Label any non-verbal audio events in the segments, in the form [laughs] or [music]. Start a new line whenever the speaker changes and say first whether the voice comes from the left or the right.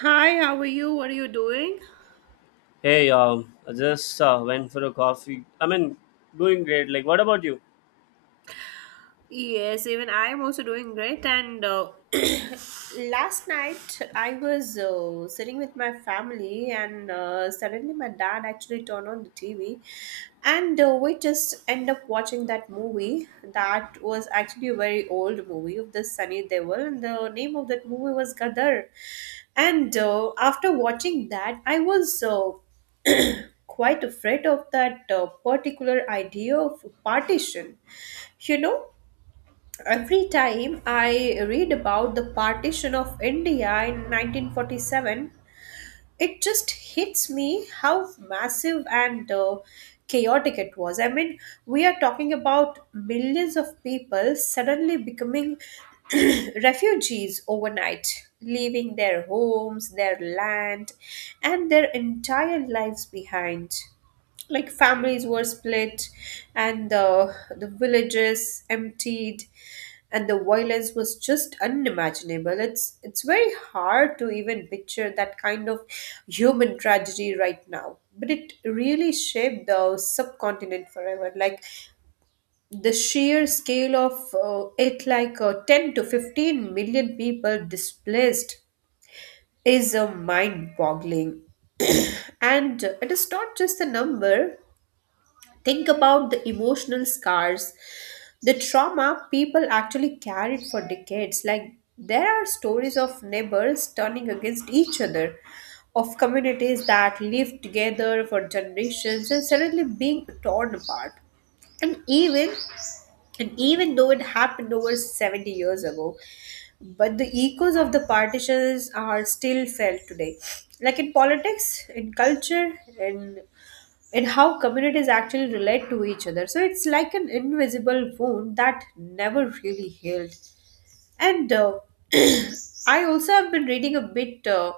right: Hi, how are you? What are you doing?
left: Hey, I just went for a coffee. I mean, doing great. Like, what about you?
right: Yes, even I am also doing great. And [coughs] [clears throat] Last night I was sitting with my family, and suddenly my dad actually turned on the TV, and we just end up watching that movie. That was actually a very old movie of the Sunny Deol, and the name of that movie was Gadar. And after watching that, I was [coughs] [clears throat] quite afraid of that particular idea of partition you know Every time I read about the partition of India in 1947, it just hits me how massive and chaotic it was. I mean, we are talking about millions of people suddenly becoming [clears throat] refugees overnight, leaving their homes, their land, and their entire lives behind. Like, families were split, and the villages emptied, and the violence was just unimaginable. It's very hard to even picture that kind of human tragedy right now, but it really shaped the subcontinent forever. Like, the sheer scale of it, like 10 to 15 million people displaced, is a mind boggling. And it is not just the number. Think about the emotional scars, the trauma people actually carried for decades. Like, there are stories of neighbors turning against each other, of communities that lived together for generations and suddenly being torn apart. And even and even though it happened over 70 years ago, but the echoes of the partitions are still felt today. Like, in politics, in culture, in in how communities actually relate to each other. So it's like an invisible wound that never really healed. And [clears throat] I also have been reading a bit.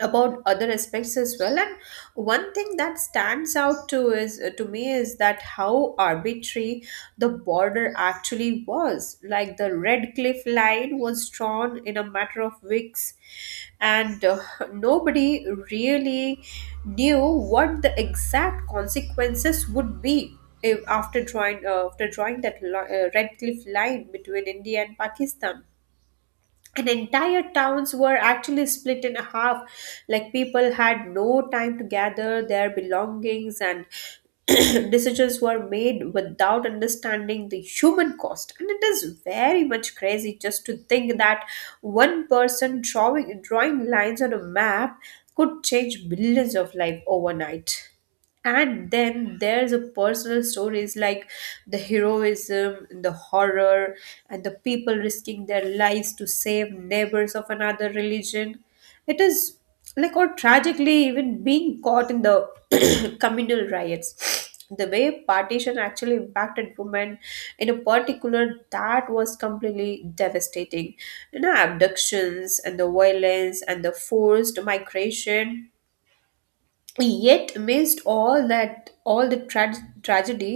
right: About other aspects as well. And one thing that stands out to me is that how arbitrary the border actually was. Like, the red cliff line was drawn in a matter of weeks, and nobody really knew what the exact consequences would be if, after drawing that red cliff line between india and pakistan, and entire towns were actually split in half. Like, people had no time to gather their belongings, and [clears throat] decisions were made without understanding the human cost. And it is very much crazy just to think that one person drawing lines on a map could change billions of lives overnight. And then there's a personal stories, like the heroism, the horror, and the people risking their lives to save neighbors of another religion. It is Like, or tragically even being caught in the [clears throat] communal riots. The way partition actually impacted women in a particular that was completely devastating, you know, abductions and the violence and the forced migration. Yet amidst all that, tragedy,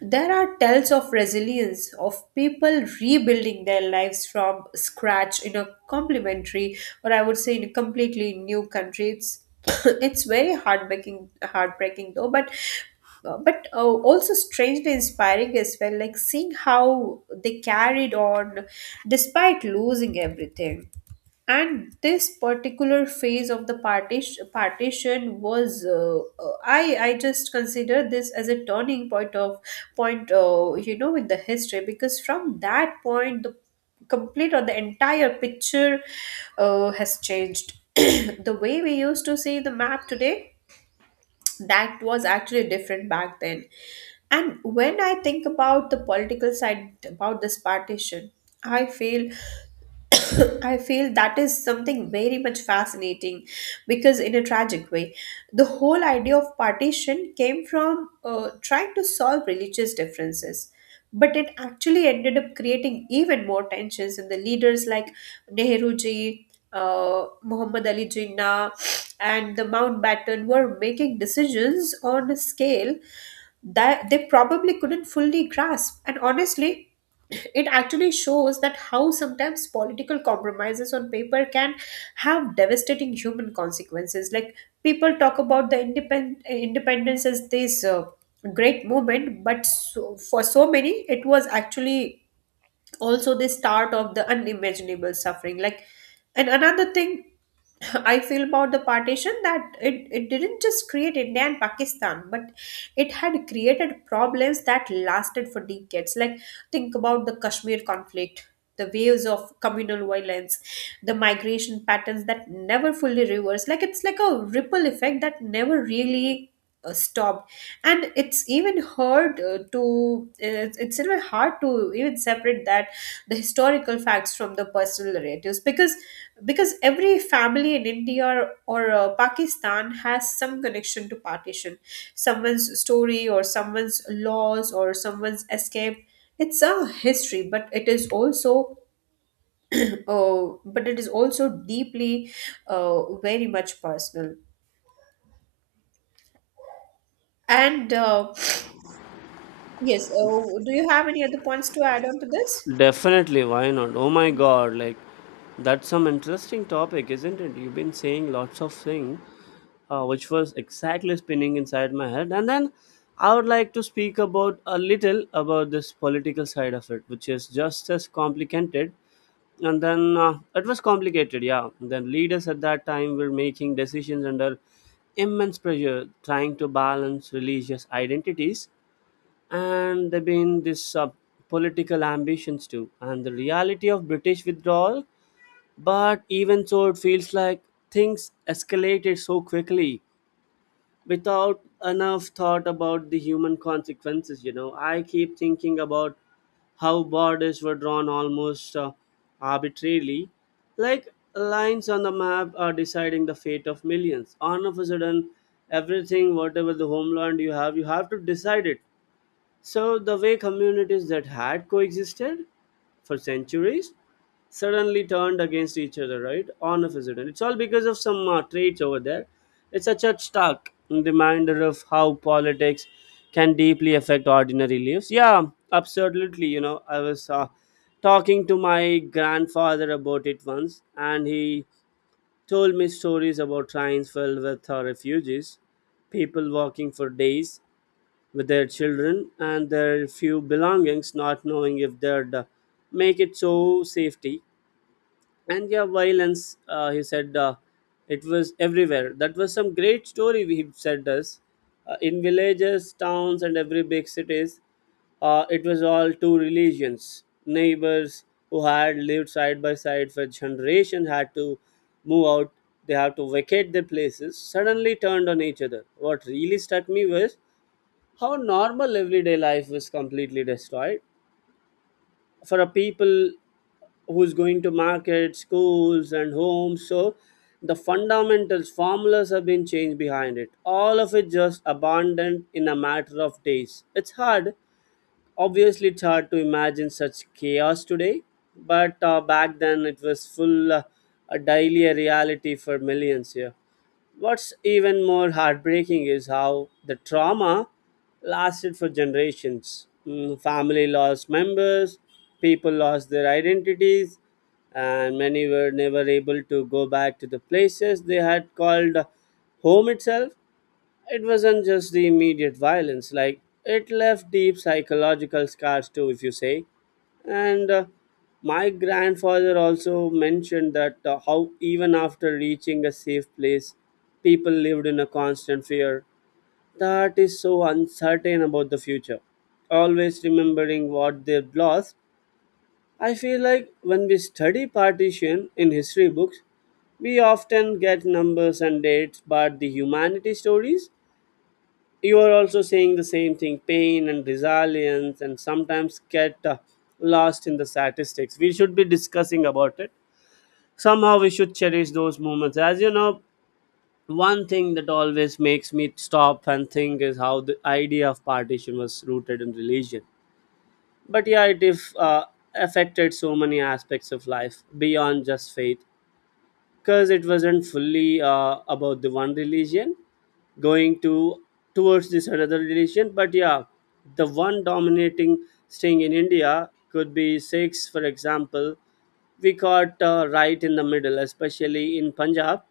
right: there are tales of resilience, of people rebuilding their lives from scratch in a complementary, or I would say in a completely new country. It's [coughs] It's very heartbreaking, heartbreaking though but also strangely inspiring as well. Like, seeing how they carried on despite losing everything. And this particular phase of the partition was I just consider this as a turning point of point you know, in the history, because from that point the complete, or the entire picture, has changed. [clears throat] The way we used to see the map today, that was actually different back then. And when I think about the political side about this partition, I feel [coughs] I feel that is something very much fascinating, because, in a tragic way, the whole idea of partition came from trying to solve religious differences. But it actually ended up creating even more tensions in the leaders, like Nehruji, Muhammad Ali Jinnah, and the Mountbatten were making decisions on a scale that they probably couldn't fully grasp. And honestly, it actually shows that how sometimes political compromises on paper can have devastating human consequences. Like, people talk about the independence as this great moment, but so, for so many, it was actually also the start of the unimaginable suffering. Like, and another thing [clears throat] [laughs] I feel about the partition that it didn't just create India and Pakistan, but it had created problems that lasted for decades. Like, think about the Kashmir conflict, the waves of communal violence, the migration patterns that never fully reversed. Like, it's like a ripple effect that never really stopped. And it's even hard to even separate that the historical facts from the personal narratives, because every family in india, or pakistan has some connection to partition, someone's story, or someone's loss, or someone's escape. It's a history, but it is also [clears throat] uh, but it is also deeply very much personal. And yes Do you have any other points to add on to this?
left: Definitely, why not? Oh my God, like, that's some interesting topic, isn't it? You've been saying lots of things, which was exactly spinning inside my head. And then I would like to speak about a little about this political side of it, which is just as complicated, and then it was complicated, yeah, then leaders at that time were making decisions under immense pressure, trying to balance religious identities, and there been this political ambitions too, and the reality of British withdrawal. But even so, it feels like things escalated so quickly without enough thought about the human consequences. I keep thinking about how borders were drawn almost arbitrarily, like lines on the map are deciding the fate of millions. All of a sudden, everything, whatever the homeland you have, you have to decide it. So, the way communities that had coexisted for centuries suddenly turned against each other, right? On a president. It's all because of some traits over there. It's such a stark reminder of how politics can deeply affect ordinary lives. Yeah, absolutely. I was talking to my grandfather about it once, and he told me stories about trains filled with refugees, people walking for days with their children and their few belongings, not knowing if they'd make it so safety. And yeah, violence, he said, it was everywhere. That was some great story, he said us. In villages, towns, and every big cities, it was all two religions. Neighbors who had lived side by side for generations had to move out. They had to vacate their places, suddenly turned on each other. What really struck me was how normal everyday life was completely destroyed for a people who's going to market, schools, and homes. So the fundamentals, formulas have been changed behind it. All of it just abandoned in a matter of days. It's hard. Obviously, it's hard to imagine such chaos today. But back then, it was full a daily reality for millions here. What's even more heartbreaking is how the trauma lasted for generations. Family lost members, people lost their identities, and many were never able to go back to the places they had called home itself. It wasn't just the immediate violence, like, it left deep psychological scars too, if you say. And my grandfather also mentioned that how even after reaching a safe place, people lived in a constant fear, that is so uncertain about the future. Always remembering what they've lost, I feel like when we study partition in history books, we often get numbers and dates, but the humanity stories, you are also saying the same thing, pain and resilience, and sometimes get lost in the statistics. We should be discussing about it somehow. We should cherish those moments, as you know, one thing that always makes me stop and think is how the idea of partition was rooted in religion, but yeah, it if affected so many aspects of life beyond just faith, because it wasn't fully about the one religion going to towards this another relation. But yeah, the one dominating string in India could be six, for example. We got right in the middle, especially in Punjab.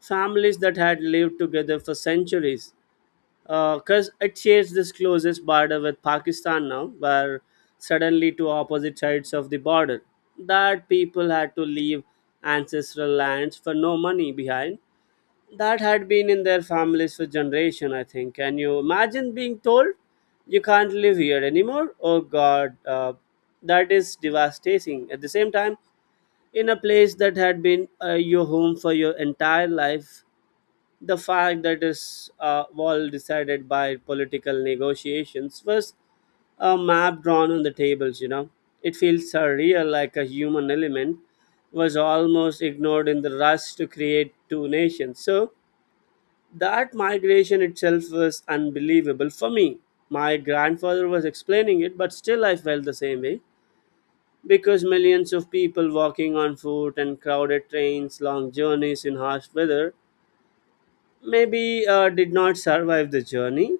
left: Families that had lived together for centuries, because it shares this closest border with Pakistan now, where suddenly two opposite sides of the border, that people had to leave ancestral lands for no money behind, that had been in their families for generation. I think, can you imagine being told you can't live here anymore? Oh God, that is devastating at the same time, in a place that had been your home for your entire life. The fact that is all decided by political negotiations was a map drawn on the tables. It feels surreal, like a human element was almost ignored in the rush to create two nations. So that migration itself was unbelievable for me. My grandfather was explaining it, but still I felt the same way, because millions of people walking on foot and crowded trains, long journeys in harsh weather, maybe did not survive the journey.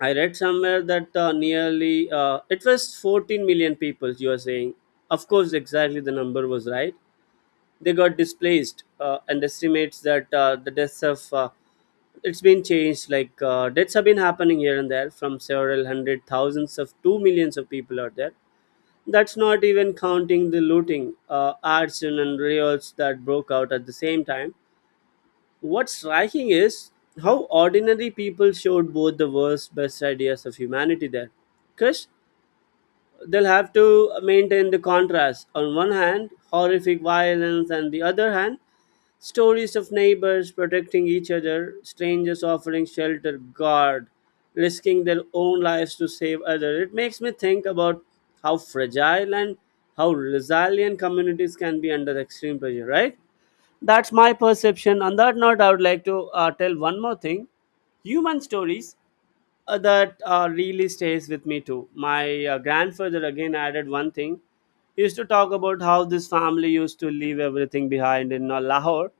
left: I read somewhere that nearly it was 14 million people. You are saying, of course, exactly the number was right. They got displaced, and estimates that the deaths of it's been changed, like deaths have been happening here and there from several hundred thousands of two millions of people out there. That's not even counting the looting, arson, and riots that broke out at the same time. What's striking is how ordinary people showed both the worst best ideas of humanity there, because they'll have to maintain the contrast. On one hand, horrific violence, and the other hand, stories of neighbors protecting each other, strangers offering shelter, guard, risking their own lives to save others. It makes me think about how fragile and how resilient communities can be under extreme pressure, right? That's my perception. On that note, I would like to tell one more thing, human stories that really stays with me too. My grandfather again added one thing. He used to talk about how this family used to leave everything behind in Lahore,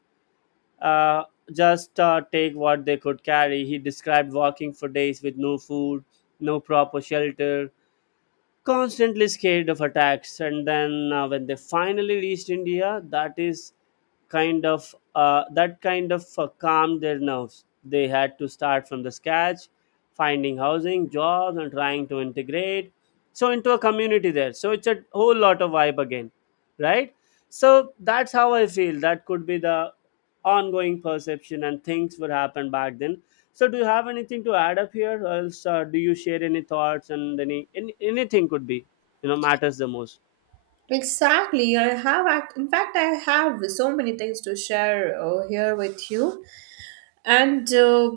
left: uh, just take what they could carry. He described walking for days with no food, no proper shelter, constantly scared of attacks. And then when they finally reached India, that kind of calmed their nerves. They had to start from the scratch, finding housing jobs and trying to integrate so into a community there. So it's a whole lot of vibe again, right? So that's how I feel, that could be the ongoing perception and things would happen back then. So, do you have anything to add up here? Or else, do you share any thoughts and any anything could be, matters the most?
right: Exactly. In fact, I have so many things to share here with you. And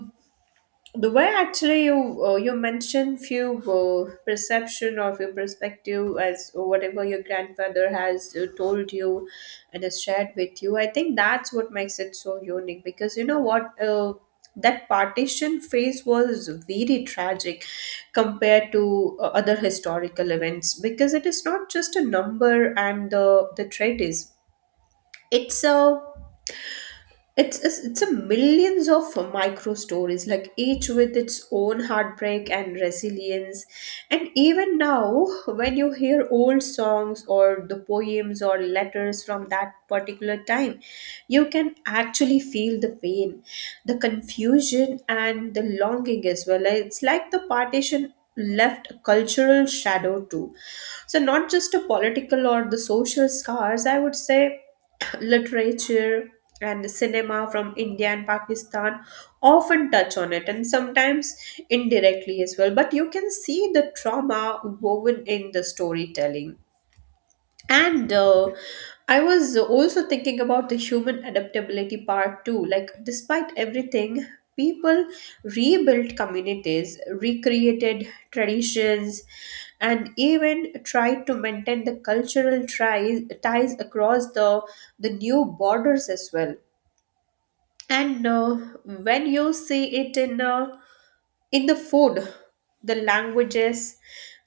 right: The way actually you mentioned few perception, or your perspective, as whatever your grandfather has told you and has shared with you, I think that's what makes it so unique. Because you know what, that partition phase was very tragic compared to other historical events, because it is not just a number. And the trait is, it's a, it's a millions of micro stories, like each with its own heartbreak and resilience. And even now, when you hear old songs, or the poems, or letters from that particular time, you can actually feel the pain, the confusion, and the longing as well. It's like the partition left a cultural shadow too. So, not just the political or the social scars, I would say [clears throat] literature and cinema from India and Pakistan often touch on it, and sometimes indirectly as well. But you can see the trauma woven in the storytelling. And I was also thinking about the human adaptability part too. Like, despite everything, people rebuilt communities, recreated traditions, and even tried to maintain the ties across the new borders as well. And When you see it in the food, the languages,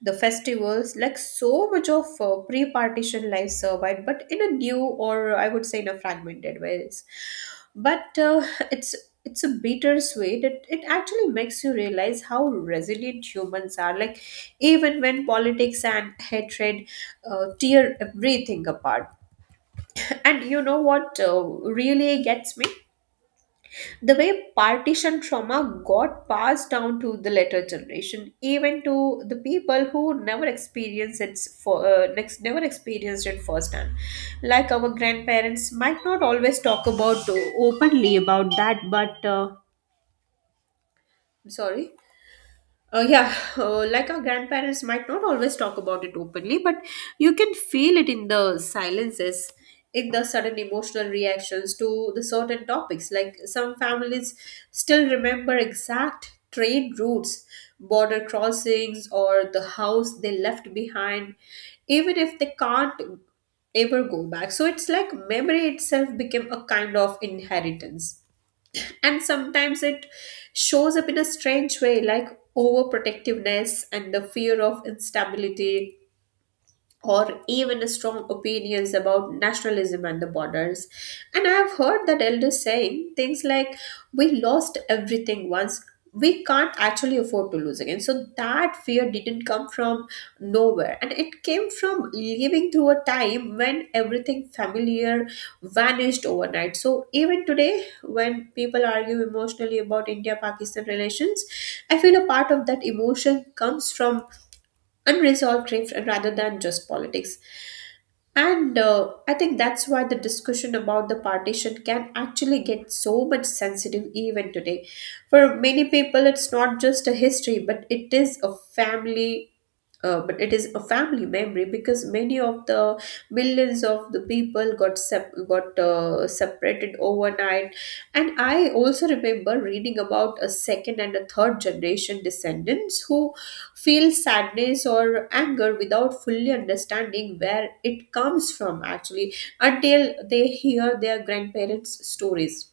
right: the festivals, like so much of pre-partition life survived, but in a new, or I would say in a fragmented ways. But uh, it's it's a bittersweet. It actually makes you realize how resilient humans are, like even when politics and hatred tear everything apart. And you know what, really gets me, the way partition trauma got passed down to the later generation, even to the people who never experienced it for next never experienced it firsthand. Like, our grandparents might not always talk about openly about that but I'm sorry. Yeah, like, our grandparents might not always talk about it openly, but you can feel it in the silences, in the sudden emotional reactions to the certain topics. Like, some families still remember exact train routes, border crossings, or the house they left behind, even if they can't ever go back. So it's like memory itself became a kind of inheritance, and sometimes it shows up in a strange way, like overprotectiveness and the fear of instability, or even strong opinions about nationalism and the borders. And I have heard that elders saying things like, "We lost everything once. We can't actually afford to lose again." So that fear didn't come from nowhere. And it came from living through a time when everything familiar vanished overnight. So even today, when people argue emotionally about India Pakistan relations, I feel a part of that emotion comes from unresolved grief, rather than just politics. And I think that's why the discussion about the partition can actually get so much sensitive even today. For many people, it's not just a history, but it is a family memory, because many of the millions of the people got separated overnight. And I also remember reading about a second and a third generation descendants who feel sadness or anger without fully understanding where it comes from, actually, until they hear their grandparents stories.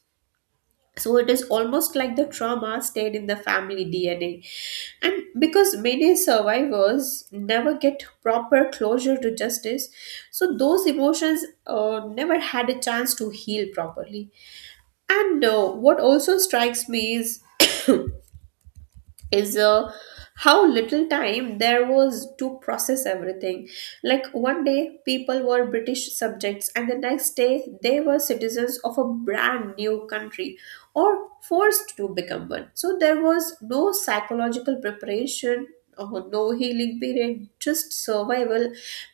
right: So it is almost like the trauma stayed in the family DNA. And because many survivors never get proper closure to justice, so those emotions never had a chance to heal properly. And What also strikes me is [coughs] is how little time there was to process everything. Like, one day people were British subjects, and the next day they were citizens of a brand new country, or forced to become one. So there was no psychological preparation, or no healing period, just survival.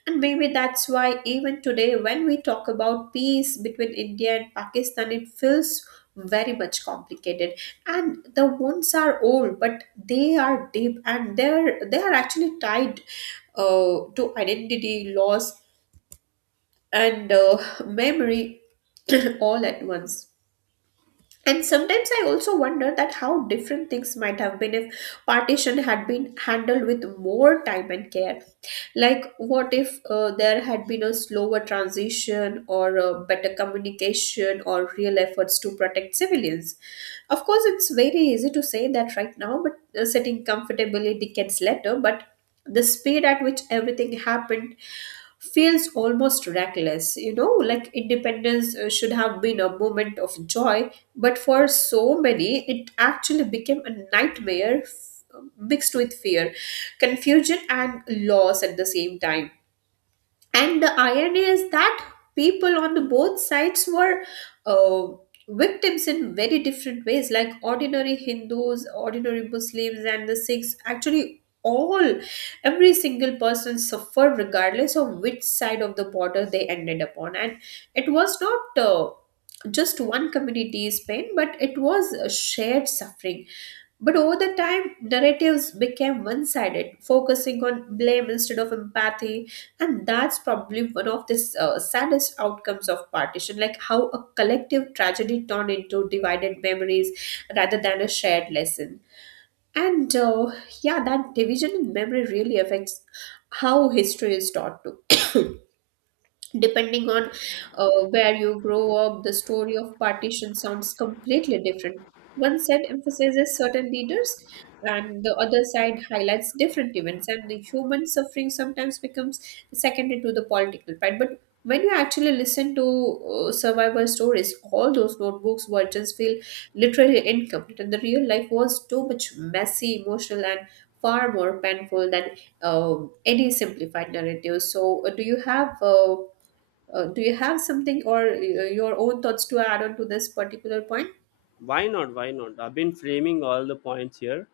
right: And maybe that's why, even today, when we talk about peace between India and Pakistan, it feels very much complicated, and the wounds are old, but they are deep, and they are actually tied to identity loss and [laughs] memory [clears throat] all at once. And sometimes I also wonder that how different things might have been if partition had been handled with more time and care. Like what if there had been a slower transition, or better communication, or real efforts to protect civilians. Of course, it's very easy to say that right now, but sitting comfortably decades later, but the speed at which everything happened feels almost reckless. You know, like independence should have been a moment of joy, but for so many, it actually became a nightmare, mixed with fear, confusion, and loss at the same time. And the irony is that people on the both sides were uh, victims in very different ways. Like ordinary Hindus, ordinary Muslims, and the Sikhs, actually all, every single person suffered regardless of which side of the border they ended upon. And it was not just one community's pain, but it was a shared suffering. But over the time, narratives became one sided, focusing on blame instead of empathy. And that's probably one of the saddest outcomes of partition, like how a collective tragedy turned into divided memories rather than a shared lesson. And Yeah, that division in memory really affects how history is taught too. [coughs] Depending on where you grow up, the story of partition sounds completely different. One side emphasizes certain leaders, and the other side highlights different events, and the human suffering sometimes becomes secondary to the political part. But when you actually listen to survivor stories, all those notebooks versions feel literally incomplete, and the real life was too much messy, emotional, and far more painful than any simplified narrative. So, do you have something, or your own thoughts to add on to this particular point?
left: Why not? Why not? I've been framing all the points here.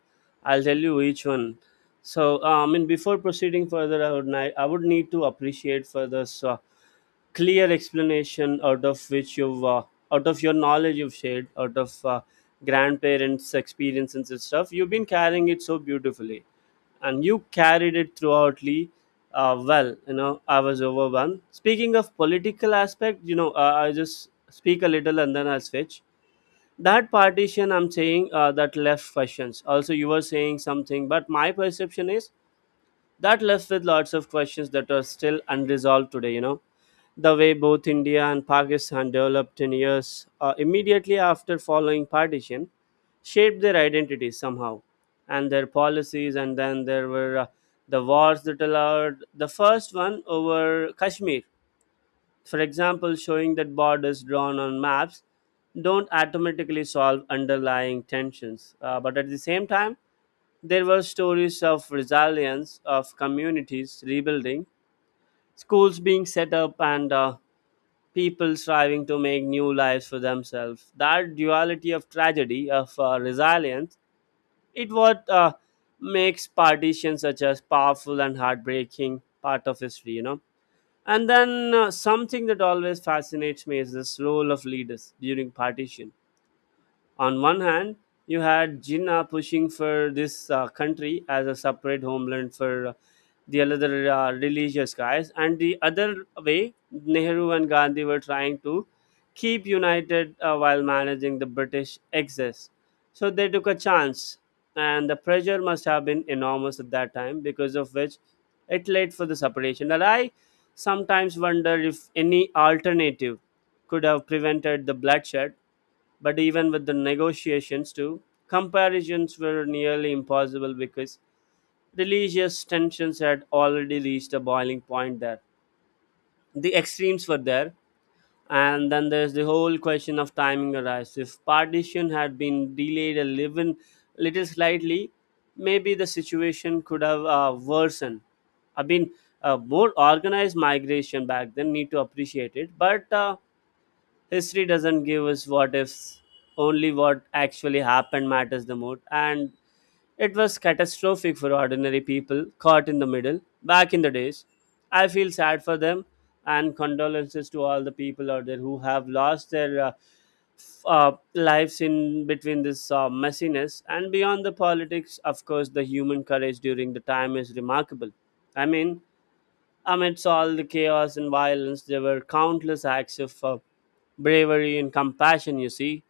left: I'll tell you each one. So, I mean, before proceeding further, I would need to appreciate for this clear explanation out of which you've out of your knowledge you've shared, out of grandparents' experience and stuff. You've been carrying it so beautifully, and you carried it throughoutly. Well, I was overwhelmed. Speaking of political aspect, I just speak a little and then I'll switch. That partition I'm saying, that left questions also, you were saying something, but my perception is that left with lots of questions that are still unresolved today. The way both India and Pakistan developed in years, immediately after following partition, shaped their identities somehow, and their policies. And then there were the wars that allowed the first one over Kashmir, for example, showing that borders drawn on maps don't automatically solve underlying tensions. But at the same time, there were stories of resilience, of communities rebuilding, schools being set up, and people striving to make new lives for themselves. That duality of tragedy, of resilience, it what makes partition such as powerful and heartbreaking part of history. And then something that always fascinates me is this role of leaders during partition. On one hand, you had Jinnah pushing for this country as a separate homeland for the other religious guys, and the other way, Nehru and Gandhi were trying to keep united while managing the British excess. So they took a chance, and the pressure must have been enormous at that time, because of which it led for the separation. And I sometimes wonder if any alternative could have prevented the bloodshed. But even with the negotiations too, comparisons were nearly impossible because religious tensions had already reached a boiling point there. The extremes were there. And then there's the whole question of timing arise. If partition had been delayed a little, slightly, maybe the situation could have worsened. I mean, more organized migration back then need to appreciate it, but history doesn't give us what ifs. Only what actually happened matters the most, and it was catastrophic for ordinary people caught in the middle back in the days. I feel sad for them, and condolences to all the people out there who have lost their lives in between this messiness. And beyond the politics, of course, the human courage during the time is remarkable. I mean, amidst all the chaos and violence, there were countless acts of bravery and compassion, you see.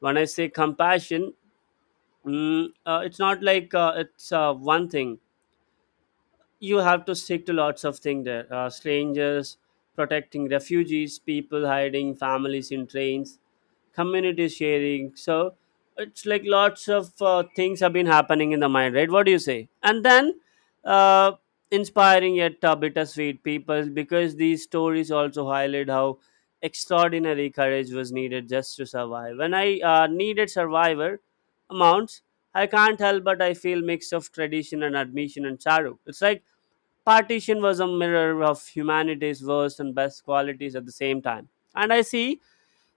left: When I say compassion, it's not like it's one thing. You have to stick to lots of things there. Strangers, protecting refugees, people hiding, families in trains, community sharing. So it's like lots of things have been happening in the mind, right? What do you say? And then uh, inspiring yet bittersweet people, because these stories also highlight how extraordinary courage was needed just to survive when I needed survivor amounts. I can't help but I feel mix of tradition and admission and sorrow. It's like partition was a mirror of humanity's worst and best qualities at the same time. And I see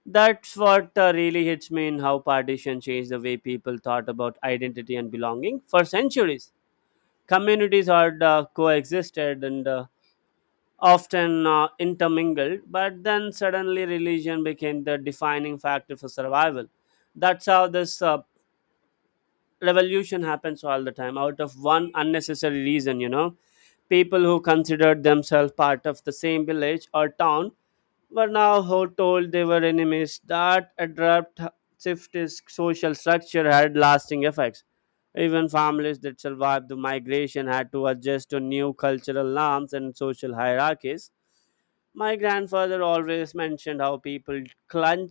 left: that's what really hits me in how partition changed the way people thought about identity and belonging. For centuries, communities had coexisted and often intermingled, but then suddenly religion became the defining factor for survival. That's how this revolution happens all the time, out of one unnecessary reason, people who considered themselves part of the same village or town were now told they were enemies. That abrupt shift in social structure had lasting effects. Even families that survived the migration had to adjust to new cultural norms and social hierarchies. My grandfather always mentioned how people clung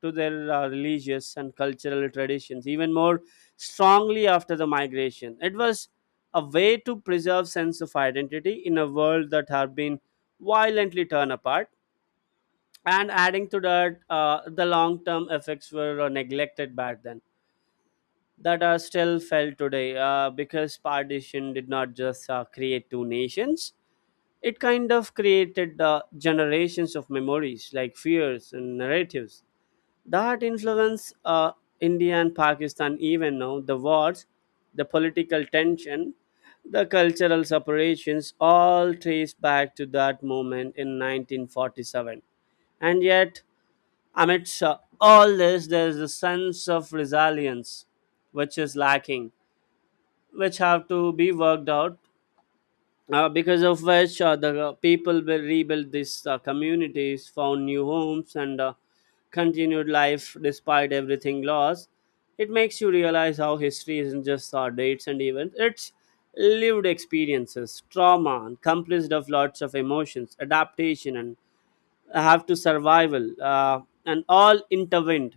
left: to their religious and cultural traditions even more strongly after the migration. It was a way to preserve sense of identity in a world that had been violently torn apart. And adding to that, the long term effects were neglected back then that are still felt today, because partition did not just create two nations. It kind of created generations of memories like fears and narratives that influence India and Pakistan even now. The wars, the political tension, the cultural separations all trace back to that moment in 1947. And yet, amidst all this, there is a sense of resilience which is lacking, which have to be worked out, because of which the people will rebuild these communities, found new homes, and continued life despite everything lost. It makes you realize how history isn't just dates and events. It's lived experiences, trauma, and comprised of lots of emotions, adaptation, and have to survival, and all intervened.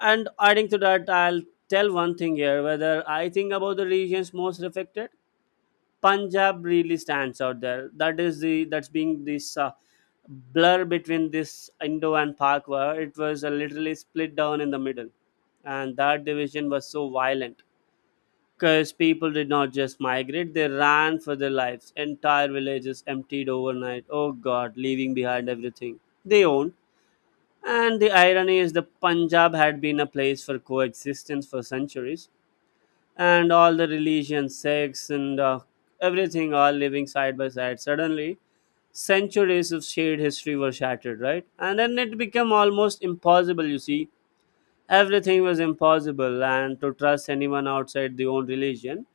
left: And adding to that, I'll tell one thing here whether I think about the regions most affected. Punjab really stands out there. That is the That's being this blur between this Indo and Pak war. It was literally split down in the middle, and that division was so violent because people did not just migrate; they ran for their lives. Entire villages emptied overnight. Oh God, leaving behind everything they owned. And the irony is, the Punjab had been a place for coexistence for centuries, and all the religions, sects, and everything all living side by side. Suddenly, centuries of shared history were shattered, right? And then it became almost impossible, you see. Everything was impossible, and to trust anyone outside the own religion.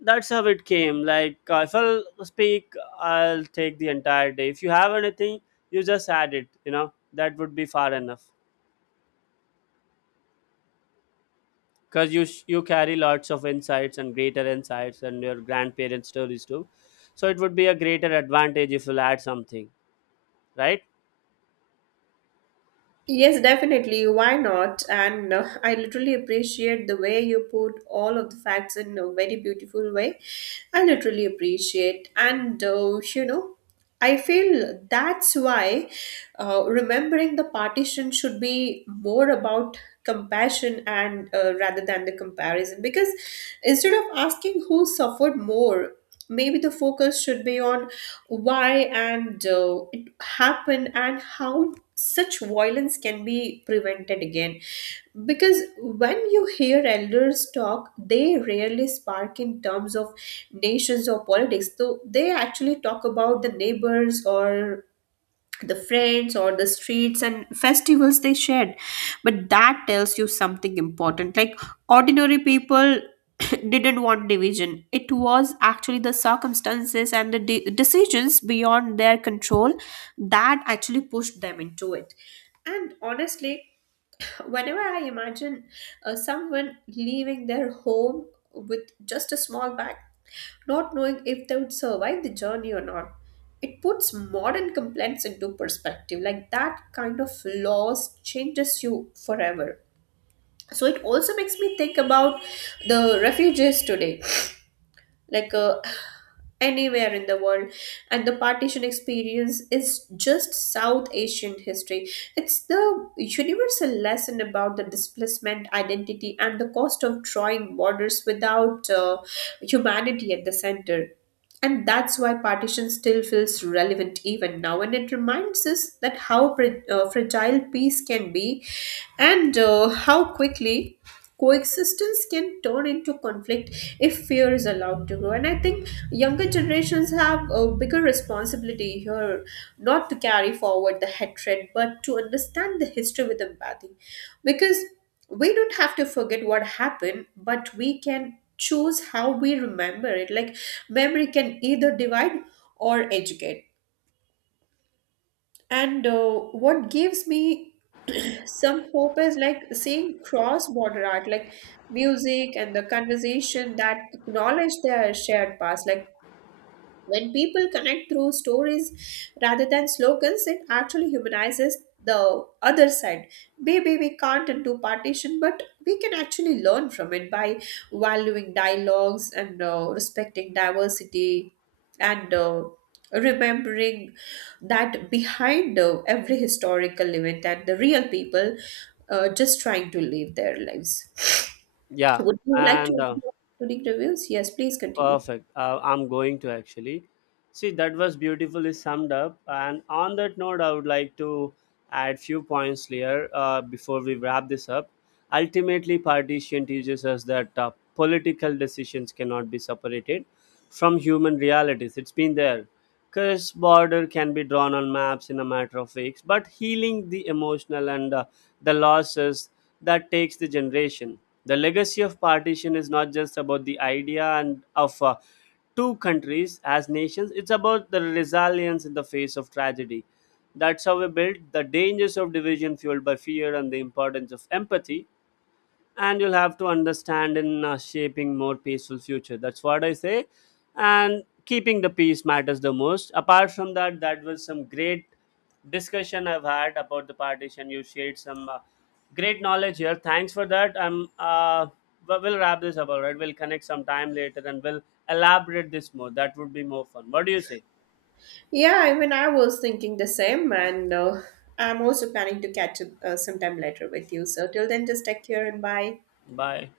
left: That's how it came. Like, if I'll speak, I'll take the entire day. If you have anything, you just add it, you know, that would be far enough. Because you carry lots of insights and greater insights and your grandparents stories too. So it would be a greater advantage if you'll add something, right?
right: Yes, definitely. Why not? And [laughs] I literally appreciate the way you put all of the facts in a very beautiful way. I literally appreciate. And, you know, I feel that's why remembering the partition should be more about compassion, and rather than the comparison. Because instead of asking who suffered more, maybe the focus should be on why and it happened, and how such violence can be prevented again. Because when you hear elders talk, they rarely spark in terms of nations or politics, though they actually talk about the neighbors, or the friends, or the streets and festivals they shared. But that tells you something important, like ordinary people [coughs] [clears throat] didn't want division. It was actually the circumstances and the decisions beyond their control that actually pushed them into it. And honestly, whenever I imagine someone leaving their home with just a small bag, not knowing if they would survive the journey or not, it puts modern complaints into perspective. Like that kind of loss changes you forever. So it also makes me think about the refugees today. Like anywhere in the world. And the partition experience is just South Asian history. It's the universal lesson about the displacement, identity, and the cost of drawing borders without humanity at the center. And that's why partition still feels relevant even now, and it reminds us that how fragile peace can be, and how quickly coexistence can turn into conflict if fear is allowed to grow. And I think younger generations have a bigger responsibility here, not to carry forward the hatred, but to understand the history with empathy. Because we don't have to forget what happened, but we can choose how we remember it. Like memory can either divide or educate. And what gives me [clears throat] some hope is like seeing cross border art, like music and the conversation that acknowledge their shared past. Like when people connect through stories rather than slogans, it actually humanizes the other side. Maybe we can't undo partition, but we can actually learn from it by valuing dialogues, and respecting diversity, and remembering that behind every historical event and the real people just trying to live their lives.
left: Yeah,
right: Would you like
left: and
right: to include reviews? Yes, please continue.
left: perfect. I'm going to actually. See, that was beautifully summed up. And on that note, I would like to add few points here before we wrap this up. Ultimately, partition teaches us that political decisions cannot be separated from human realities. It's been there. Because border can be drawn on maps in a matter of weeks, but healing the emotional and the losses, that takes the generation. The legacy of partition is not just about the idea and of two countries as nations. It's about the resilience in the face of tragedy. That's how we build the dangers of division fueled by fear and the importance of empathy, and you'll have to understand in shaping more peaceful future. That's what I say, and keeping the peace matters the most. Apart from that, that was some great discussion I've had about the partition. You shared some great knowledge here. Thanks for that. I'm we'll wrap this up. All right, we'll connect sometime later and we'll elaborate this more. That would be more fun. What do you say?
right: Yeah, even I was thinking the same, and I'm also planning to catch up sometime later with you. So till then, just take care and bye.
left: Bye.